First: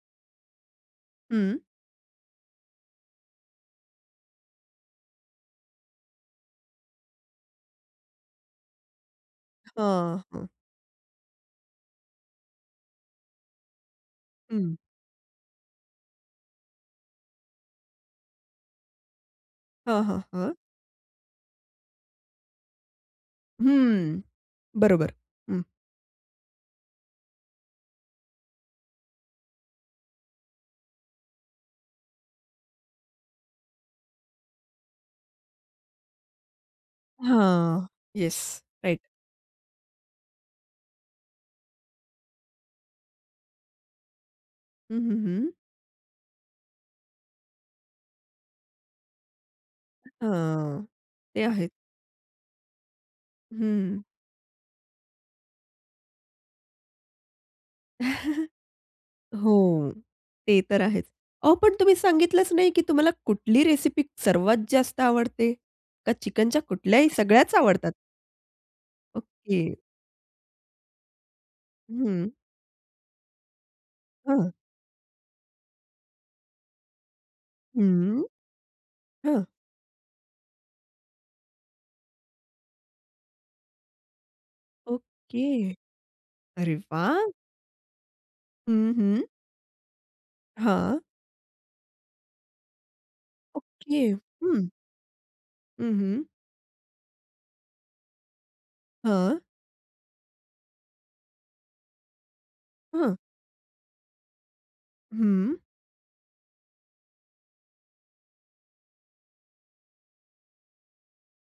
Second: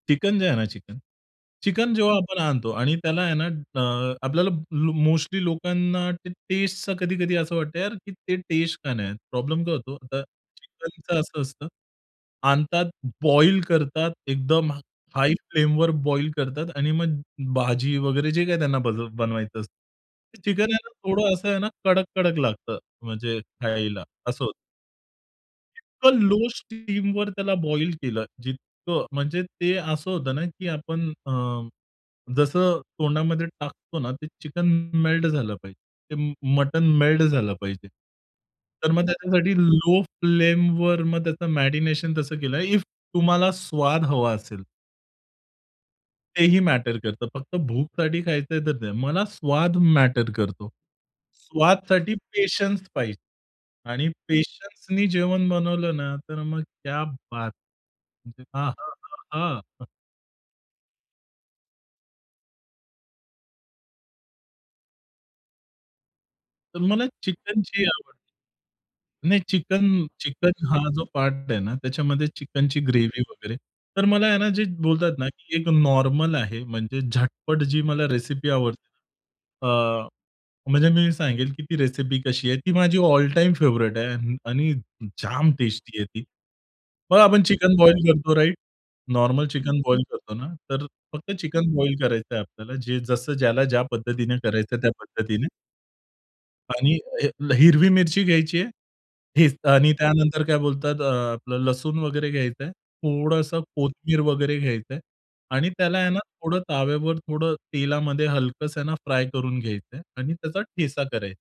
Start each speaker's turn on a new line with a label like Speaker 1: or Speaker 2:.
Speaker 1: Chicken जे आहे ना चिकन
Speaker 2: हं.
Speaker 1: चिकन जेव्हा आपण आणतो आणि त्याला आहे ना अ, आपल्याला मोस्टली लोकांना ते टेस्टचं कधी-कधी असं वाटतं की यार ते टेस्ट का नाही येत. प्रॉब्लेम काय होतो
Speaker 2: हां,
Speaker 1: तर
Speaker 2: हं.
Speaker 1: चिकनचं असं असतं आणतात, बॉईल करतात. एकदम
Speaker 2: हं.
Speaker 1: हाय फ्लेमवर बॉईल करतात आणि मग भाजी वगैरे जे काही त्यांना बल बनवायचं असतं.
Speaker 2: हां, हां,
Speaker 1: ते
Speaker 2: हां.
Speaker 1: चिकन आहे ना थोडं असं ना कडक-कडक लागतं, म्हणजे खायला,
Speaker 2: हं.
Speaker 1: असं होतं.
Speaker 2: बरोबर. हं.
Speaker 1: पण लो स्टीमवर त्याला बॉईल केलं जितकं, म्हणजे ते असं होतं ना की आपण अ, जसं तोंडामध्ये टाकतो ना ते चिकन मे मेल्ट झालं पाहिजे. ते म मटण मेल्ट झालं पाहिजे.
Speaker 2: हां. येस.
Speaker 1: तर
Speaker 2: राइट.
Speaker 1: मग त्याच्यासाठी लो फ्लेमवर मग त्याचं मॅरीनेशन तसं केलंय. इफ तुम्हाला स्वाद हवा असेल.
Speaker 2: हं, हं, हं.
Speaker 1: तेही मॅटर करतं. फक्त भूकसाठी खायचंय तर नाही. मला स्वाद मॅटर करतो.
Speaker 2: हां. ते आहे.
Speaker 1: स्वादसाठी पेशन्स पाहिजे
Speaker 2: हं.
Speaker 1: आणि पेशन्सनी जेवण बनवलं ना तर मग क्या बात! मग ते हां, हां, हां.
Speaker 2: हो. ते तर आहेच. अहो पण तुम्ही सांगितलंच नाही की तुम्हाला कुठली रेसिपी सर्वात जास्त आवडते, का चिकनच्या
Speaker 1: तर मला
Speaker 2: कुठल्याही सगळ्याच
Speaker 1: चिकनची
Speaker 2: आवडतात?
Speaker 1: आवड नाही.
Speaker 2: ओके.
Speaker 1: चिकन चिकन हा जो पार्ट आहे ना त्याच्यामध्ये
Speaker 2: हं.
Speaker 1: चिकनची ग्रेव्ही वगैरे. तर मला आहे ना
Speaker 2: हं.
Speaker 1: जे बोलतात ना एक नॉर्मल आहे. म्हणजे झटपट जी मला
Speaker 2: हं,
Speaker 1: रेसिपी आवडते.
Speaker 2: हं.
Speaker 1: अ, म्हणजे मी सांगेल की ती रेसिपी कशी आहे ती माझी ऑल टाईम फेव्हरेइट आहे आणि
Speaker 2: ओके.
Speaker 1: जाम टेस्टी आहे ती.
Speaker 2: अरे
Speaker 1: मग
Speaker 2: वाह!
Speaker 1: आपण चिकन बॉईल करतो राइट?
Speaker 2: हं, हं.
Speaker 1: नॉर्मल चिकन बॉईल करतो ना, तर
Speaker 2: हां.
Speaker 1: फक्त चिकन बॉईल करायचंय आपल्याला. जे जसं ज्याला ज्या
Speaker 2: ओके.
Speaker 1: पद्धतीने
Speaker 2: हं.
Speaker 1: करायचं आहे त्या पद्धतीने.
Speaker 2: हं, हं.
Speaker 1: आणि हे हिरवी मिरची घ्यायची आहे,
Speaker 2: हां.
Speaker 1: हेच आणि त्यानंतर काय बोलतात अ, आपलं लसूण वगैरे घ्यायचंय,
Speaker 2: हां.
Speaker 1: थोडंसं कोथिंबीर वगैरे घ्यायचंय
Speaker 2: हं.
Speaker 1: आणि त्याला आहे ना थोडं ताव्यावर थोडं तेलामध्ये हलकसं आहे ना फ्राय करून घ्यायचंय आणि त्याचा ठेचा करायचा.